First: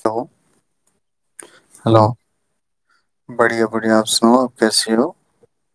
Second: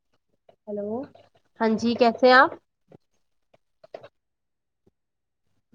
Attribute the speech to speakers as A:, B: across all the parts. A: hello
B: hello ہاں جی
A: hello
B: کیسے ہیں آپ
A: بڑھیا بڑھیا آپ سنو آپ [unintelligible] کسیلو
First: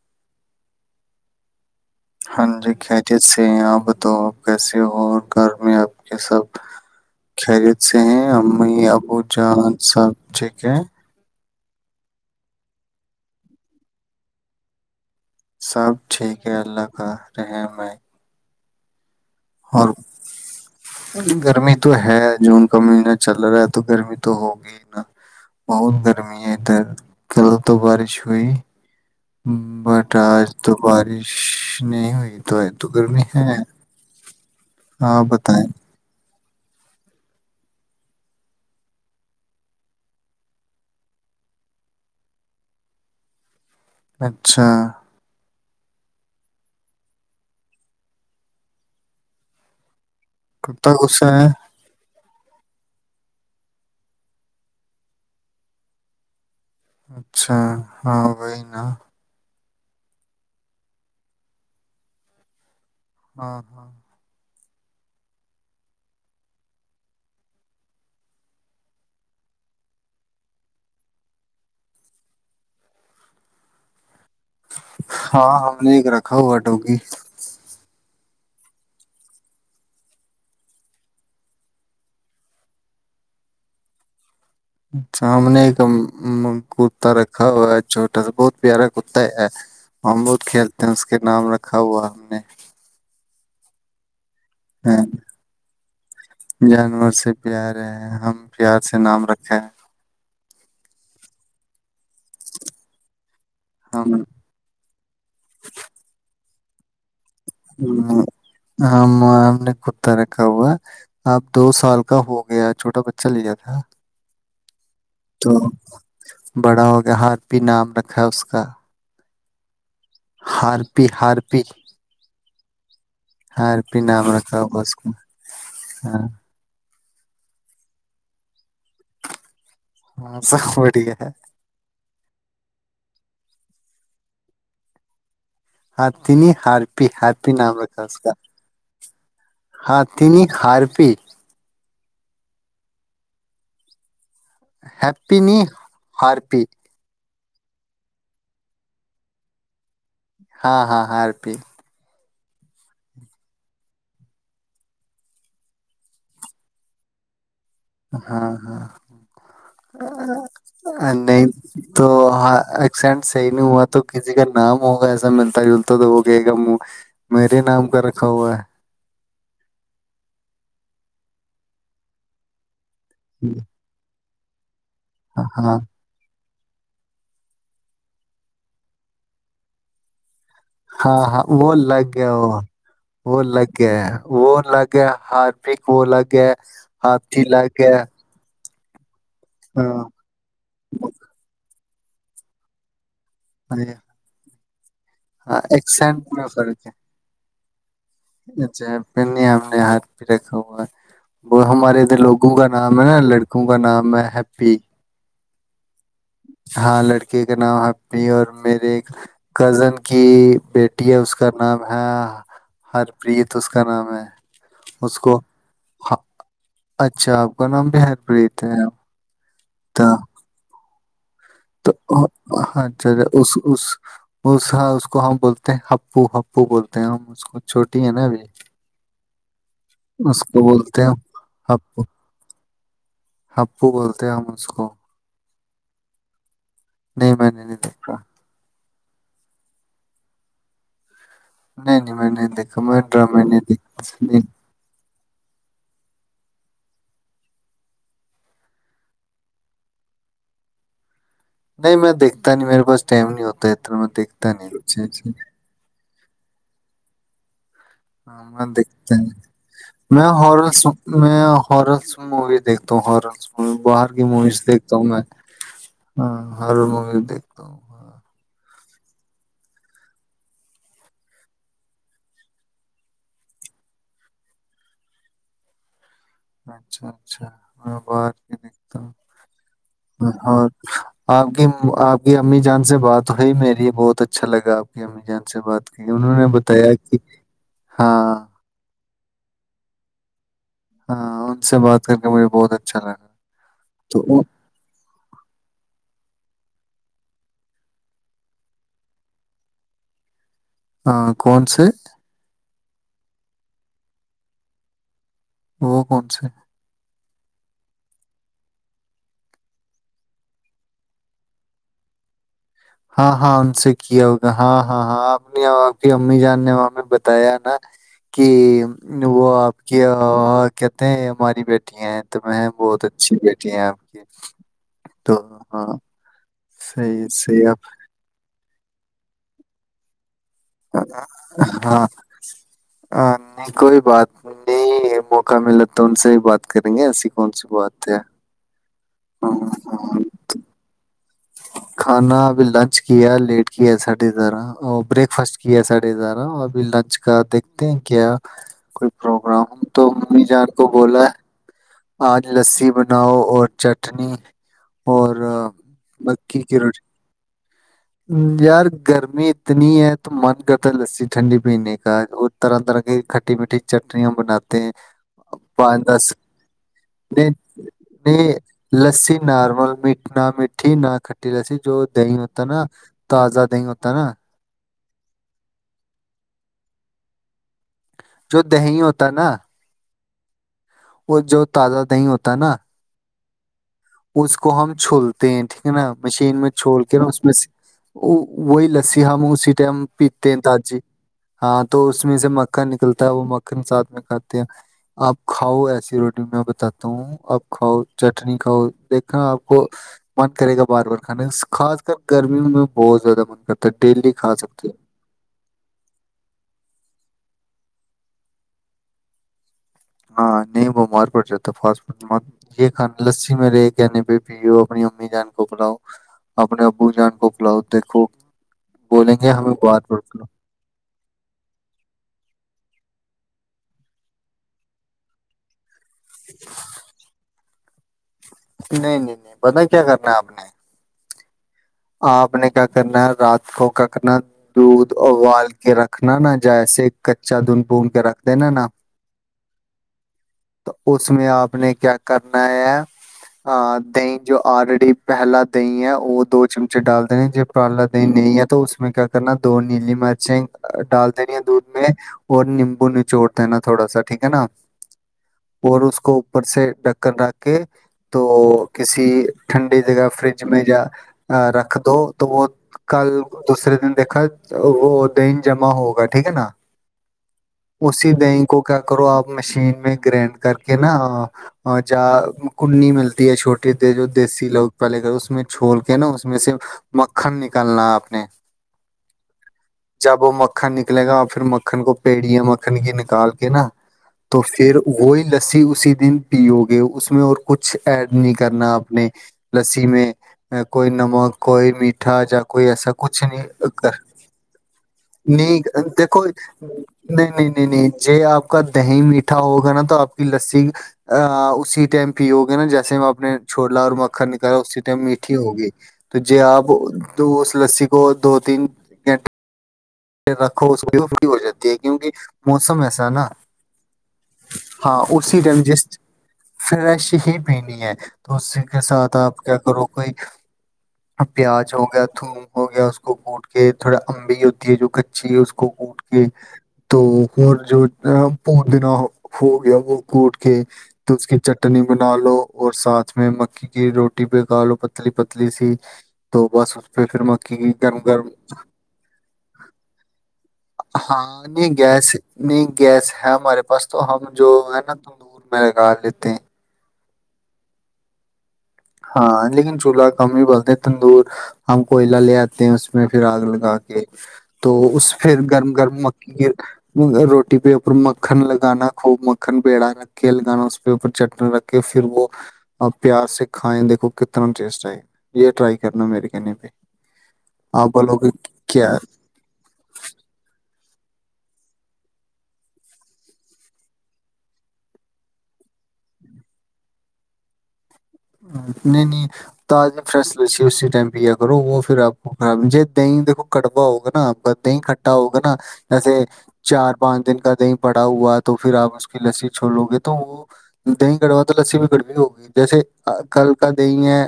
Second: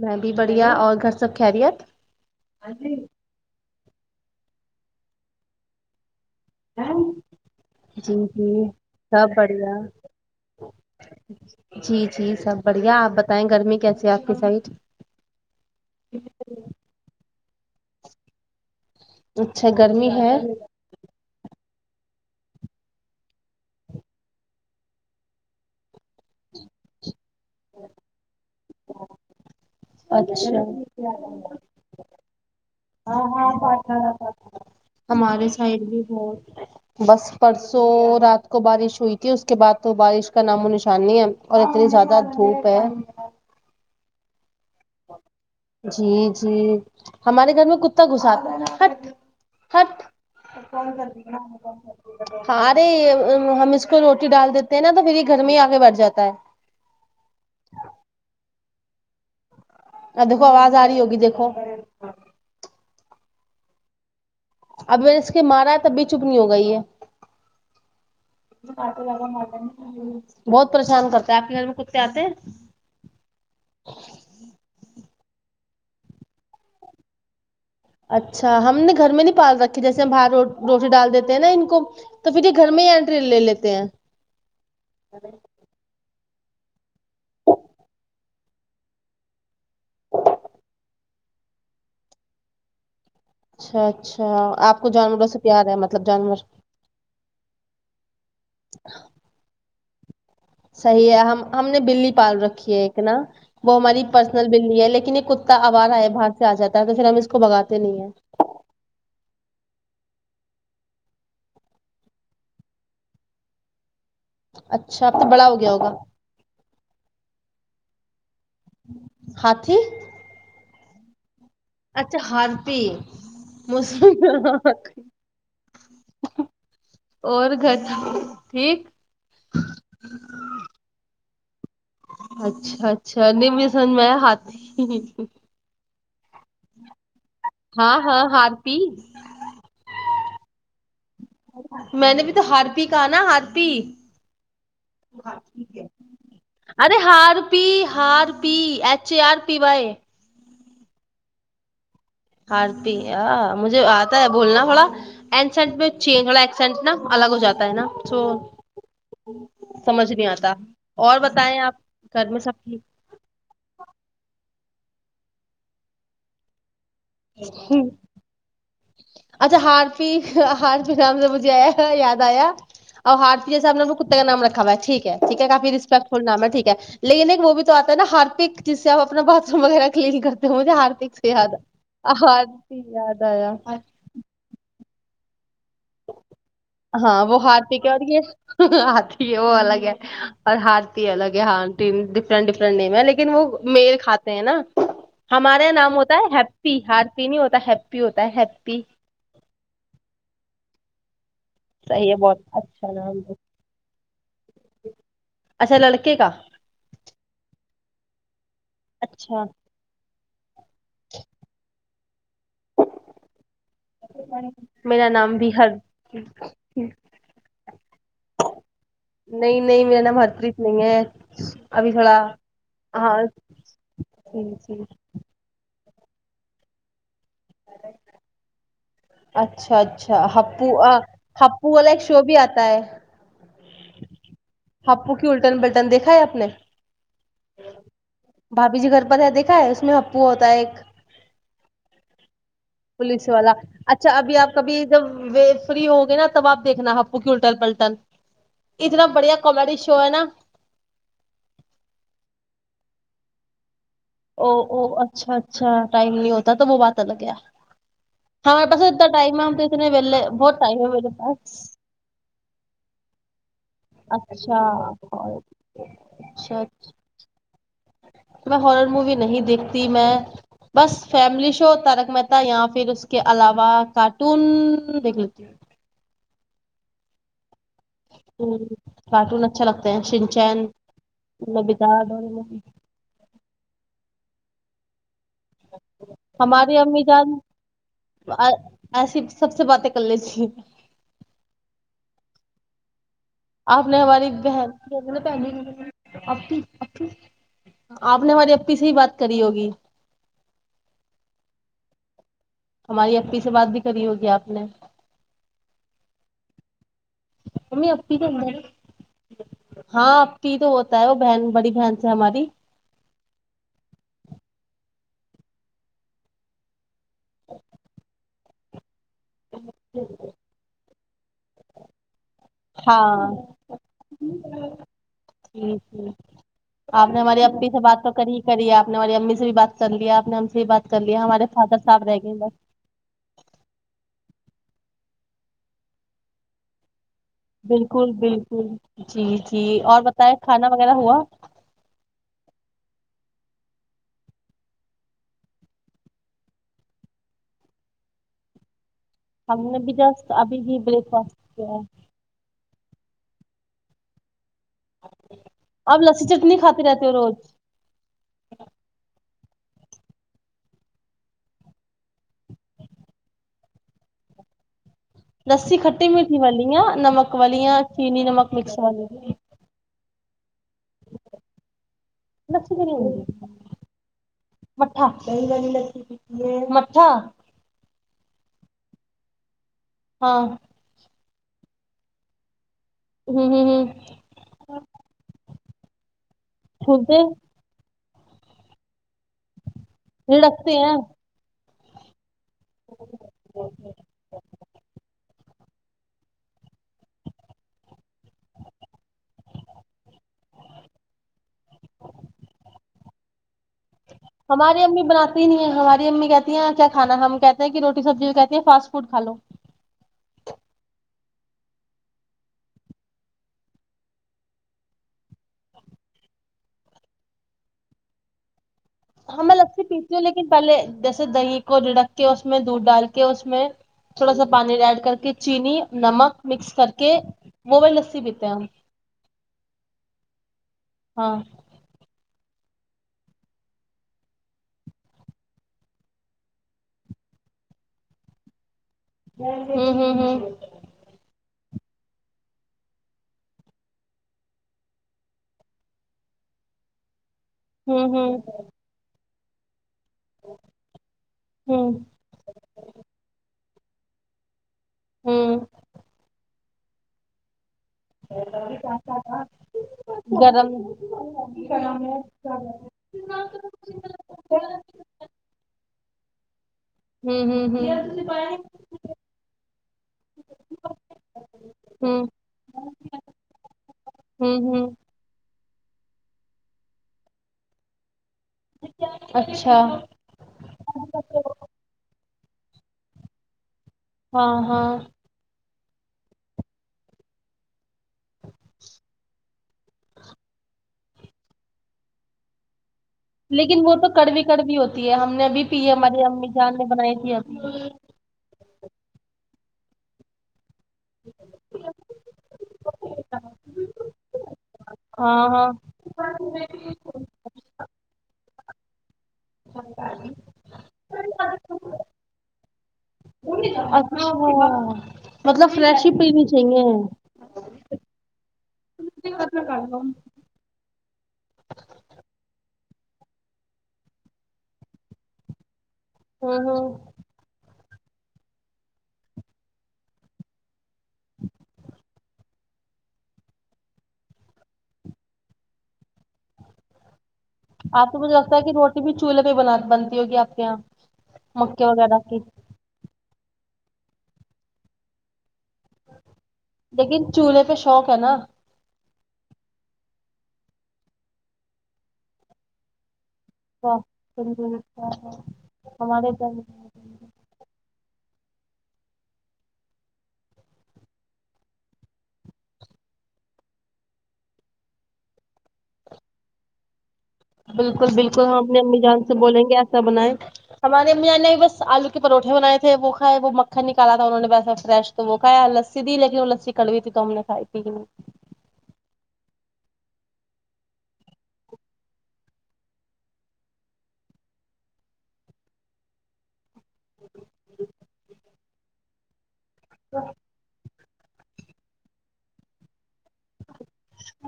B: میں بھی بڑھیا اور گھر سب کھہرییا
A: ہاں جی کہتیت سے آ تو آپ کیسے ہو گھر میں آپ سب خریت سے
B: جی
A: ہیں
B: جی
A: امی ابو
B: سب
A: جان
B: بڑھیا
A: سب جیک ہیں
B: جی جی سب بڑھیا آپ بتائیں گرمی کیسی ہے آپ کی سائڈ
A: سب ٹھیک ہے اللہ کا رہ میں
B: اچھا گرمی ہے
A: گرمی تو ہے جون کا مہینہ چل رہا ہے تو گرمی تو ہوگی ہی نا بہت گرمی ہے ادھر کل تو بارش ہوئی ہوں بٹ آج
B: اچھا
A: تو بارش نہیں ہوئی تو آ تو گرمی ہے ہاں
B: ہمارے
A: بتائیں
B: سائڈ بھی بہت بس پرسوں رات کو بارش ہوئی تھی اس کے بعد تو بارش کا نام و نشان نہیں ہے اور اتنی زیادہ دھوپ ہے
A: اچھا
B: جی جی ہمارے گھر میں کتا گھساتا تھا ہٹ ہٹ کوم
A: کتا
B: کرد
A: غصہ ہے
B: ن کوم کر [unintelligible] ہاں ارے ہم اس کو روٹی ڈال دیتے ہیں نا تو پھر ہی گھر میں ہی آگے بڑھ جاتا ہے
A: اچھا وہی ہاں
B: ا دیکھو آواز آ رہی ہوگی دیکھو
A: ہاں ہاں
B: اب اس کے مارا ہے تب بھی چپ نہیں ہو گئی ہے بہت پریشان کرتے ہے آپ کے گھر میں کتے آتے ہیں
A: ہاں ہم نے ایک رکھا ہوا ٹوکی
B: اچھا ہم نے گھر میں نہیں پال رکھی جیسے ہم باہر روٹی ڈال دیتے ہیں نا ان کو تو پھر یہ گھر میں ہی اینٹری لے لیتے ہیں
A: سامنے کا کتا رکھا ہوا ہے چھوٹا سا بہت پیارا کرتا ہے اور ہم بہت کھیلتے ہیں اس کے نام رکھا ہوا ہم نے
B: اچھا اچھا آپ کو
A: ہ
B: جانوروں سے پیار ہے مطلب جانور
A: جانور سے پیارے ہے ہم پیار سے نام رکھے ہیں
B: صحیح ہے ہم ہم نے بلی پال رکھی ہے ایک نا وہ ہماری
A: ہم
B: پرسنل بلی ہے لیکن یہ کتا آوا رہا ہے بھار کیا جاتا تو پھر ہم اس کو بھگاتے نہیں ہیں
A: ہ آ آم نے کتار [unintelligible] ہوا اپ دو سال کا ہو گیا چھوٹا بچہ لیا تھا
B: اچھا اپ تو بڑا ہو گیا ہوگا
A: ہات بھی نام رکھا ہے اس کا س [unintelligible]
B: ہاتھی
A: ہار پی ہار
B: اچھا ہر ت [unintelligible]
A: ہاں پ نام رکھ ب اس کو ہاں
B: اور گھر ٹھیک
A: ہاں سب بڑھیا ہے
B: اچھا اچھا نہیں ن میں ہاتاتھی
A: سات تنی ہات [unintelligible] ہیپی نام
B: ہاں
A: رکھا اس
B: ہاں
A: کا
B: ہارپی
A: ہاں ت ہارپی
B: میں نے بھی ہارپ کا نا ہارپی
A: ہیپی نہیں ہارپی
B: پی ہار پ ایےر پی بائی
A: ہاں ہاں ہر پی
B: ہارتی ہ مجھے آتا ہے بولنا تھوڑا اسینٹ میں ا تھڑا ایکسینٹ نا الگ ہو جاتا ہے نا سو
A: ہاں ہاں
B: سمجھ نہیں آتا اور
A: نہیں
B: بتائیں
A: تو
B: آپ گھر میں سب
A: ہاں
B: ٹھیک
A: ایکسیڈٹ صحی نہیں ہوا تو کسییکل نام ہوگ ایسم ملتالت تو ہوگے گ م میرے نام کا رکھا ہوا ہے
B: اچھا ہارپی ہارپی نام سے مجھے آیا یاد آیا اور ہار
A: ہے
B: جسام کو کا نام رکھا ٹھیک ٹیک ہے کافی
A: ہاں
B: رسپیکٹ فل نام ہےٹھیک لیکن ایک وہ بھی تو آتا ہے نا ہارپک جس سے آپ اپنا باتھ روم وغیرہ کلین کرتے ہو مجھے ہارپک
A: ہاں
B: سے
A: ہاں
B: یاد
A: وہ الگ
B: آیا،
A: لیا وہ
B: ہارپی یاد
A: وہ لگ
B: آیا
A: گیا ہے وہ الگ ہے ہاربک وہ الگ ہے
B: ہاں وہ ہارپک ہے اور یہ ہ آ [unintelligible] وہ الگ ہے اور ہارتی الگ ہے ہاں ڈفرنٹ ڈفرنٹ نم ہے لیکن وہ میل کھاتے ہیں نا ہمارے یہاں نام ہوتا ہے ہیپی ہارپی نہیں ہو صح [unintelligible]
A: ا ج پ آمنے ہاتھ پ رکھاا وہ ہمارے
B: صحیح ہے
A: ادھر
B: بہت
A: لوگوں کا
B: اچھا
A: نام ہے نا لڑکوں کا نام محپی
B: اشا ل لک [unintelligible]
A: ہاں لڑکی کا نام آ پیر میرے
B: اچھا
A: کزن کی بیٹی ہے اس کا نام ہے ہرپریت اس کا نام ہے
B: میرا
A: اس
B: نام
A: کو
B: بھی ہر
A: اچھا آپ کا نام بھی ہرپریت ہے
B: نہیں نہیں میرا نام ہرپریت نہیں ہے
A: تو
B: ابھی تھوڑا
A: اچھا
B: ہاں
A: ا اس اس اس کو ہم بولتے ہیں او ہپو بولتے ہیں اس کو چھوٹی ہے نا ابھی
B: اچھا اچھا
A: اس کو
B: ہپو
A: بولتے ہیں
B: ہپو والا ایک شو بھی آتا ہے
A: ہپو ب
B: ہپو کی الٹن بے دیکھا ہے آپ نے
A: نہیں میں نے نہیں دیکھا
B: ت دیکھا ہے اس میں ہپو ہوتا ہے ایک
A: نہیں نہیں میں نہیں دیک
B: پولیس والا اچھا ابھی آپ کبھی جب و فری ہوگے نا تب آپ دیکنا ہ آپو کی الٹن پلٹن اتنا بڑھیا کامیڈی شو ہے نا
A: نہیں میں دیکھتا نہیں میرے پاس ٹائم نہیں ہوتا ہے اتنا میں
B: او
A: دیکھتا نہیں
B: او اچھا اچھا ٹائم نہیں ہوتا تو وہ بات لگ گیا
A: ہاں میں دیکھتا ہیں
B: ویلے
A: میں
B: بہت
A: ہلس
B: ٹائم ہے میرے
A: میں
B: پاس
A: ہلس مووی دیکھتا ہوں ہلس می باہر کی موویز
B: اچھا
A: دیکھتا ہوں میں
B: اچھا
A: ہاں
B: اچھا
A: ہر موویز دیکھتا ہوں ہاں
B: ہر مووی نہیں دیکھتی میں بس فیملی شو تارک متا یا پھر اس کے علاوہ کارٹون دیکھ لیتی ہ
A: اچھا اچھا ہ بر کے
B: ہوں
A: نکتا
B: کارٹون اچھا لگتا ہے
A: اور
B: شنچین
A: آپ
B: میں
A: کی
B: بیچارہ
A: آپ کی
B: ڈورمون
A: امی جان سے بات ہوئی میری بہت اچ اچھا لگا آپ کے امی جان ا سے بات کی انہوں نے
B: ہماری
A: بتایا
B: امی
A: کہ
B: جان
A: ہاں
B: ایسی سب سے باتیں کر لیجیے
A: ہاں ان سے بات کر کے مجھے بہت اچھا لگا
B: آپ نے ہماری
A: تو
B: بہن پہ آ کی آپ نے ہماری اپی سے ہی بات کری ہوگی
A: ہاں کون سے
B: ہماری اپی سے بات بھی کری ہوگی آپ نے
A: وہ کون سےا
B: امی ا تو ہاں اپی تو ہوتا ہے وہ بہن بڑی بہن سے ہماری
A: ہاں ہاں ان سے کیا ہوگا ہاں ہاں ہاں امی جان نے بتایا نا کہ [inaudible] وہ آپ کے کیا [unintelligible] ہماری بیٹیاں ہیں [unintelligible] تو میں بہت
B: ہاں
A: اچھی بیٹی ہیں آپ کی تو ہاں
B: ٹھیک آپ نے
A: صحیح
B: ہماری
A: صحیح
B: اپپی
A: آپ
B: سے بات تو کری آپ نے ہماری امی سے بھی بات کر لیا آپ نے ہم سے بھی بات کر لیا ہمارے فادر صاحب رہ گئے بس
A: ہاں نہیں کوئی بات [unintelligible] نہیں موقع ملا تو ان سے بھی بات کریں گے ایسی کوئی
B: بالکل بالکل جی جی اور بتائے کھانا وغیرہ ہوا
A: کھانا ابھی لنچ کیا لیٹ کیا ساڑھے بارہ اور بریک فاسٹ کیا ساڑھے بارہ اور ابھی لنچ کا دیکھتے ہیں کیا کوئی
B: ہم
A: پروگرام
B: نے بھی
A: تو
B: جسٹ
A: ممی
B: ابھی
A: جان
B: ہی
A: کو
B: بریک
A: بولا
B: فاسٹ کیا ہے
A: آج لسی بناؤ اور چٹنی اور
B: آپ لسی چٹنی
A: مکی کی
B: کھاتے رہتے ہو روز
A: روٹی یار گرمی اتنی ہے تو من کرتا ہے لسی ٹھنڈی پینے کا اور طرح طرح کی کھٹی میٹھی چٹنیاں بناتے ہیں
B: لسی
A: پانچ
B: کھٹی
A: دس
B: میٹھی والی یا نمک
A: نہیں
B: والی یا چینی نمک مکس والی
A: ہاں میٹھی نہ کھٹی لسی جو دہی ہوتا ہے
B: لسی
A: نا
B: کیوں نہیں
A: تازہ دہی ہوتا ہے نا
B: اچھا
A: جو دہی ہوتا ہے نا
B: ہاں
A: وہ جو تازہ دہی ہوتا ہے نا
B: ہمم ہمم ہمم
A: اس کو ہم چھولتے ہیں ٹھیک ہے نا مشین میں چھول کے
B: چھولتے
A: نا اس میں سے وہی لسی ہم اسی ٹایٹم پیتے ہیں ہاں تو اس میں اس میں سے مکھن نکلتا ہے وہ مکھن ساتھ میں کھاتے ہیں آپ کھاؤ ایسی روٹی میں بتاتا ہوں آپ کھاؤ چٹنی کھاؤ دیکھنا آپ کو من کرے گا بار بار کھانے کا خاص کر گرمیوں میں بہت زیادہ من کرتا ہے ڈیلی کھا
B: ہماری
A: سکتے ہو
B: امی بناتی نہیں ہے ہماری امی کہتی ہیں کیا کھانا ہم کہتے روٹی سبزی کو کہتی ہے فاسٹ فوڈ کھا لو
A: ہاں نہیں بمار پڑ جاتا فاٹ فڈ یہ کھانا لسی میں رہے کہنے پہ پیو اپنی امی جان کو پلاؤ اپنے ابو جان کو پلاؤ دیکھو بولیں
B: ہاں
A: گے
B: میں
A: ہمیں
B: لسی پیتی ہوں
A: بات
B: لیکن پہلے جیسے دہی کو جھڑک کے اس میں دودھ ڈال کے کے اس میں تھوڑا سا پانی دال کر کے چینی نمک مکس کر کے وہ والی لسی پیتی
A: نہیں نہیں نہیں پتا ہے کیا کرنا ہے آپ نے
B: ہاں
A: آپ نے کیا کرنا ہے رات کو کیا کرنا دودھ ابال کے رکھنا نا جیسے کچا دھن بھون کے رکھ دینا نا
B: ہمم ہمم ہمم
A: ہم نے کیا کرنا ہے دہی جو آلریڈی پہلا دہی ہے وہ دو چم چ ڈال جب پارلا
B: ہوں
A: دین
B: ہوں
A: نہیں ہے تو اس میں کیا کرنا دون نیلی مرچیں ڈال دینی ہے دودھ
B: ہوں
A: میں اور نیمبو نچوڑ ہےا تھوڑا سا ٹیک ہے نا
B: ہوں
A: اور اس کو اپر سے ڈکر ر کے تو کسی ٹھنڈی جگہ
B: ہوں
A: فریج
B: گرم
A: میں
B: ہوں
A: جا
B: ہوں
A: رکھ دو تو وہ کل دوسرے دن دیکھا وہ د جمع ہوگا ٹھیک ہے نا
B: ہوں
A: اسی دہی کو کیا کرو آپ مشین میں گرنڈ کر کے نہا ہ ج
B: ہوں
A: [unintelligible] کنی ملتی ہے چھوٹی کہ تھے جو
B: ہوں
A: دیسی لوگ
B: ہوں
A: پہلے کر اس میں چھول کیا نا اس میں سے مکھن نکالنا اپنے
B: اچھا
A: جب وہ مکھن نکلے گا اور پھر مکھن کو پیڑیا مکھن کی نکال کے نہا
B: ہاں
A: تو
B: ہاں
A: پھر وہی ن اسی دن پیو گے اس میں اور کچھ کچھ ایڈ نہیں کرنا اپنے لسی میں کوئی نمک کوئی میٹھا یا کوئی ایسا کچھ نہیں
B: لیکن وہ تو
A: کر
B: کڑوی کڑوی ہوتی ہے ہم نے ابھی پی
A: نہیں
B: ہماری
A: دیکھو
B: امی جان نے بنائی کیا
A: نہیں نہیں نہیں نہیں ج آپ کا دہی میٹھا ہوگا نا تو آپ کی لسی ا اسی ٹائم پیو گے نا جیسے میں اپ نے چھو لا اور مکھن نکالا اسی ٹائم میٹ
B: ہاں
A: ا ہوگی تو ج آپ اس لسی کو دو تین ہمس سے [unintelligible]
B: ہاں
A: رکھو فری ہو جاتی ہے کیونکہ موسم ایسا نا
B: اچھا
A: ہاں اسی
B: مطلب
A: ٹائم
B: فریش
A: جس
B: ہی پینی چاہیے ہوں
A: فریش ہی پینی ہے تو اسی کے ساتھ آپ کیا کرو کوئی پیاز ہو گیا تھوم ہو گیا اس کوٹ کے تھوڑا امبی ہوتی ہے جو کچی کو اٹ کے
B: ہوں
A: تو ہو جو ا پٹ دنا ہو گیا وہ کوٹ کے تو اس کی چٹنی بنا لو اور ساتھ میں مکھی کی روٹی پکاالو پتلی پتلی س تو بس پہ پھر مکی کی
B: آپ
A: گرم
B: تو مجھے
A: گرم
B: لگتا ہے کہ روٹی بھی چولہے پہ ب بنتی ہوگی آپ کے یہاں
A: ہاں
B: مکے
A: نہیں
B: وغیرہ
A: گیس
B: کی
A: نہیں گ س ہے ہمارے پاس تو ہم جو ہے نا تم دور میں لگا لیتے ہیں
B: لیکن چولہے پہ شوق ہے نا
A: ہاں لیکن چولہا کم ہی بولتے تندور ہم کوئلہ لے آتے ہیں اس اس میں پھر آگ لگا کے تو اس پھر گرم گرم
B: ہمارے
A: مکی کے روٹی پہ اوپر م مکھن لگانا خوب مکھن پڑا رکھ کے لگانا اس پ اوپر چٹنی رکھ کے پھر وہ پیاس سے کھیں دیکھو کتنا ٹیسٹ آئے گا یہ ٹرائی کرنا مے کہنی بائی
B: بالکل بالکل ہم اپنی امی جان سے بولیں گے ایسا بنائیں ہمارےمی نے بس آلو کے پروھے بنائے تھے وہ کھائے وہ مکھن نکالا تھا انہوں نے ویسا فریش تو وہ کایا لسی دی لیکن وہ لسی کڑوئی تھی تو ہم نے کھائی تھی نہیں
A: نہیں نہیں تج میں فریش ل اسی ٹائم پیا کرو وہ پھر آپ کو خرابج دہی دیکھو کڑوا ہوگا نا آپ کا دہی کھٹا ہوگا نا جیسے چار پانچ دن کا کہیں پڑا ہوا تو پھر آپ اس کی لسی چھوڑ لوگے تو وہ دہی گڑوا تو لسی بھی گڑوی ہوگی جیسے ہاں کل کا دی ہے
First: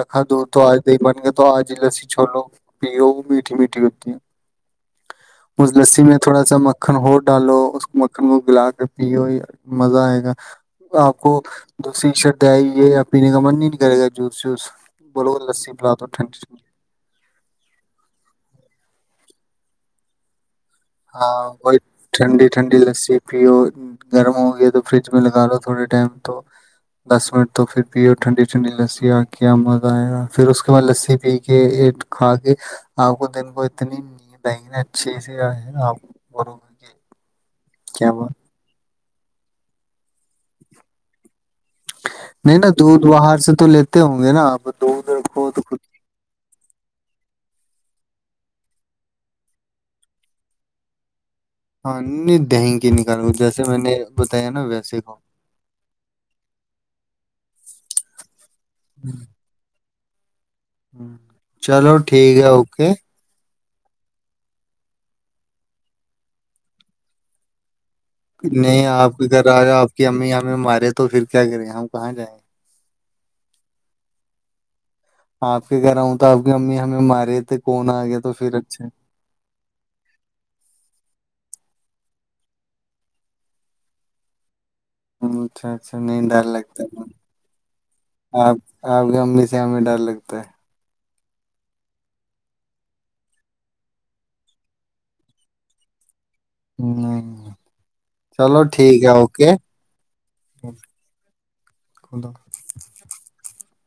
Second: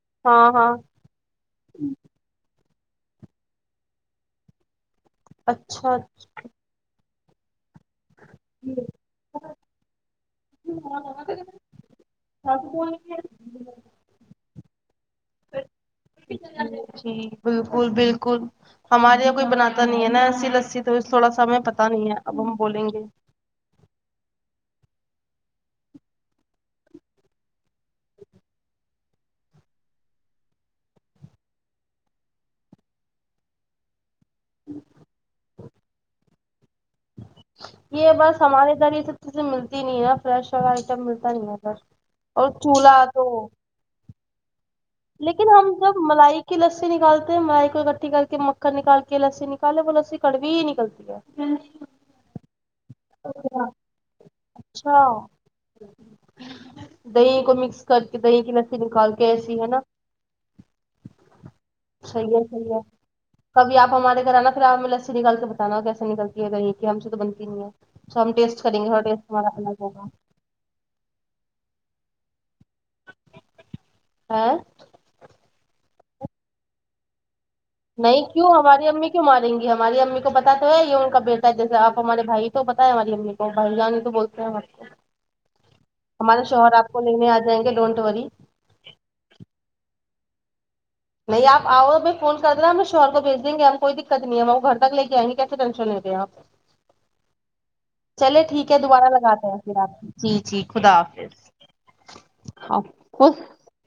A: رکھا دو
B: ہاں
A: تو
B: ہاں
A: آج دی بن گ تو آج لسی چھو لو پ وہ میٹھی میٹھی ہوتی ہے اس
B: اچھا
A: لسی میں تھوڑا سا مکھن ہوٹ ڈالو مکھن کو گلا کے پیو مزہ آئے گا آپ کو دوسری شر دئی یہ
B: اچھا
A: من ہی نہیں کرےا جوس جوس بول لسی پلا تو
B: جی بالکل بالکل ہمارے کوئی بناتا نہیں ہے نا اسسی لسی تو تھوڑا سا
A: ہاں
B: ہمیں
A: کوئی
B: پتا نہیں ہے اب
A: ٹھنڈی
B: ہم
A: ٹھنڈی
B: بولیں گے
A: لسی پیو گرموں تو فریج میں لگا لو تھوڑے ٹائم تو دس منٹ تو پھر پیو ٹھنڈی ٹھنڈی لسی آ کے مزہ آئے گا پھر اس کے بعد لسی پی کے کھا کے آپ کو دن کو اتنی ند دہن اچھی سی آ ہے بر کوکے [unintelligible]
B: یہ بس ہمارے در ک سے ملتی نہیں ہے فریشا آئٹم ملتا نہیں ہے سر اور
A: نہیں نا
B: چولہا
A: دودھ
B: تو
A: باہر سے لیتے ہوں گے نا آپ دودھ
B: لیکن
A: رکھو تو
B: ہم
A: خود
B: جب ملائی کی لسی نکالتے میں کوئی کٹھی کر کے مکھن نکال کے لسی نکال ل وہ لسی کڑوی ہی نکلتی ہے
A: ہاں نہیں دہنگی نہیں
B: اچھا
A: کھاؤ
B: دہی کو مکس کر کے دہی کی لسی نکال کے ایسی ہے ن [unintelligible] [inaudible]
A: ہ چلو ٹھیک ہے اوکے
B: کبھیپ ہمارےھر آنا پھر آ ہمیں لسی نکال کے بتانا کیسے نلتی ہے یہ کہ ہم سے تو بنتی ہی نہیں ہے سو ہم ٹیسٹ کریں گے
A: نہیں
B: تھوڑا
A: آپ کے
B: ٹیسٹ
A: گھر
B: ہمارا
A: آ
B: الگ
A: آپ
B: ہوگا
A: کی امی ہمیں مارے تو پھر کیا کریں ہم کہ جائائےیں
B: ہاں
A: آپ کے گھر آؤں تو آپ کی امی ہمیں مارے تھے کون آ گیا
B: نہیں
A: تو
B: کیوں
A: پھر اچھا
B: ہماری امی کیوں ماریں گی ہماری امی کو پتا تو ہے یہ ان کا بیٹا ہے جیسے آپ تو ہمارے بھائی تو پتا ہے ہماری امی کو بھائی جانانی تو بولتے ہیں ہم کو
A: اچھا اچھا نہیں
B: ہمارے
A: ڈر
B: شوہر
A: لگتا
B: آپ کو لینے آ جائیں گے ڈونٹ وری
A: آپ آپ کےم سے میں ڈر لگتا کت [unintelligible]
B: نہیں آپ آؤ میں فون کر رہا ہم شہر کو بھیج دیں گے ہم کوئی دقت نہیں ہے ہم وہ گھر تک لے کے آئ گے کیے ٹینشن لے رہے ہیں آپ
A: نہیں
B: چلے ٹھیک ہے دوبارہ لگاتے ہیں پھر آپ جی جی خدا حافظ
A: خدا
B: ہ